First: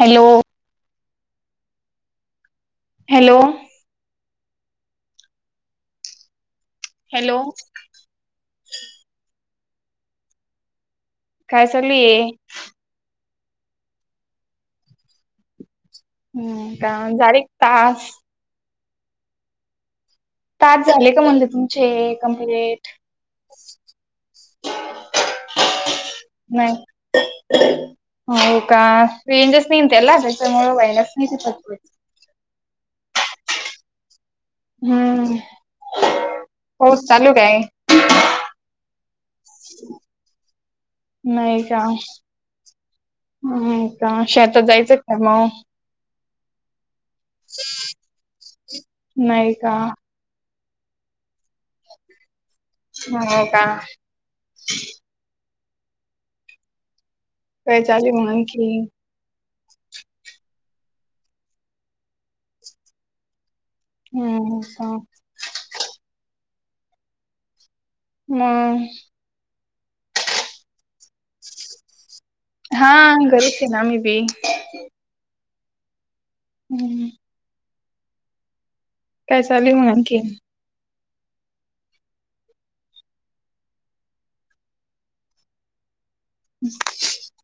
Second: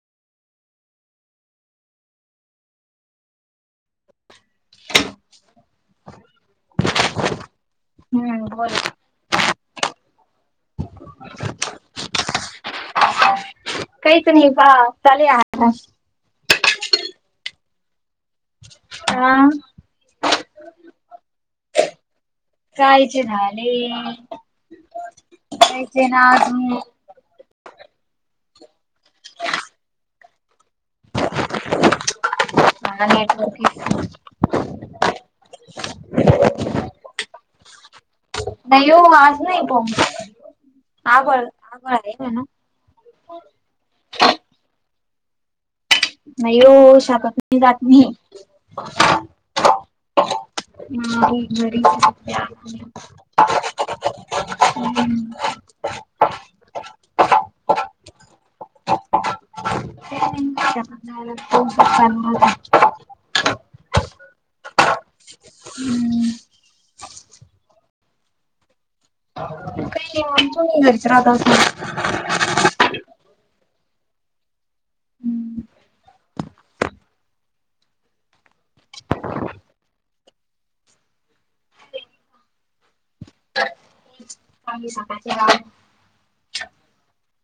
Hello. Hello. Hello. हम्म बोला. काय चालू ये? काहीच नाही पा चालु ये आराम. काय मग झाले का टास्क? हा? [inaudible] टास्क झाले का म्हणल तुमचे कमप्लीट? कायचे करायचे ना आजून. हो का? रेंजच नाहीना त्याला त्याच्यामुळ व्हायनाच नाही ते पटपट. हां नेटवर्क इशु हम्म. हो चालू काय? नाही हो आज नाही पो आबळ नाही का? आबळ आहे म्हणा हम् का शेतात जायचंय का मग? नाही वो शेतात नाही जात मी. नाही का? नाही घरी सध्या हो.. का.. हम्म काय चाले मग आणखी काही नाही [inaudible] पावसात चालू ह्म्.. हो.. का हम्म म.. ग काय नई [inaudible] राहत असनार. हा घरीच है ना आमी बी हम्म हम्म काय चालू आहे मग आणखीन? [unintelligible] [inaudible]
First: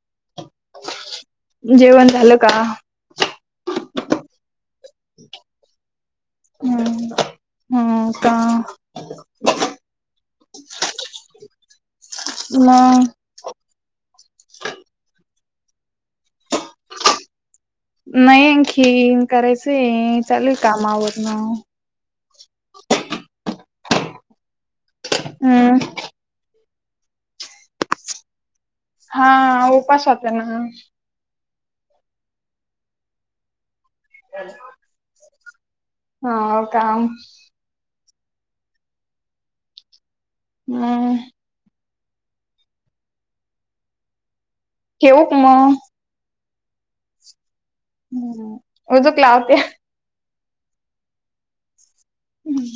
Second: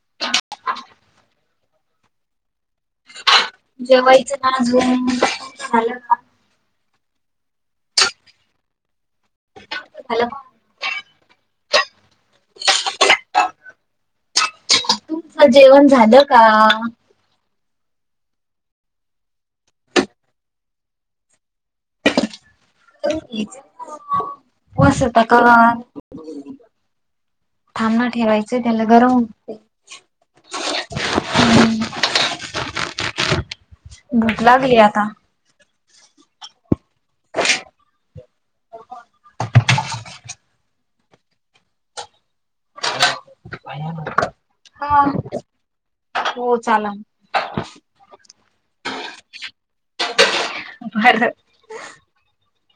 [inaudible] जेवण झालं का? जेवायचं ना अजून.. झालं का? हम्.. हम्.. ह्म्म्म.. का हॅलो! मग तुमच जेवण झालं का? नई आणखीन करायचंय.. चालू हाय काम आवरन उपवास होता काल हम्म थांब ना ठेवाय हा उपास होता ना भूक लागली आता हा.. व काम हम्म हा.. ठेवू का मग हो चला. हम्म.. उजूक लावते. बरं ह्म्म्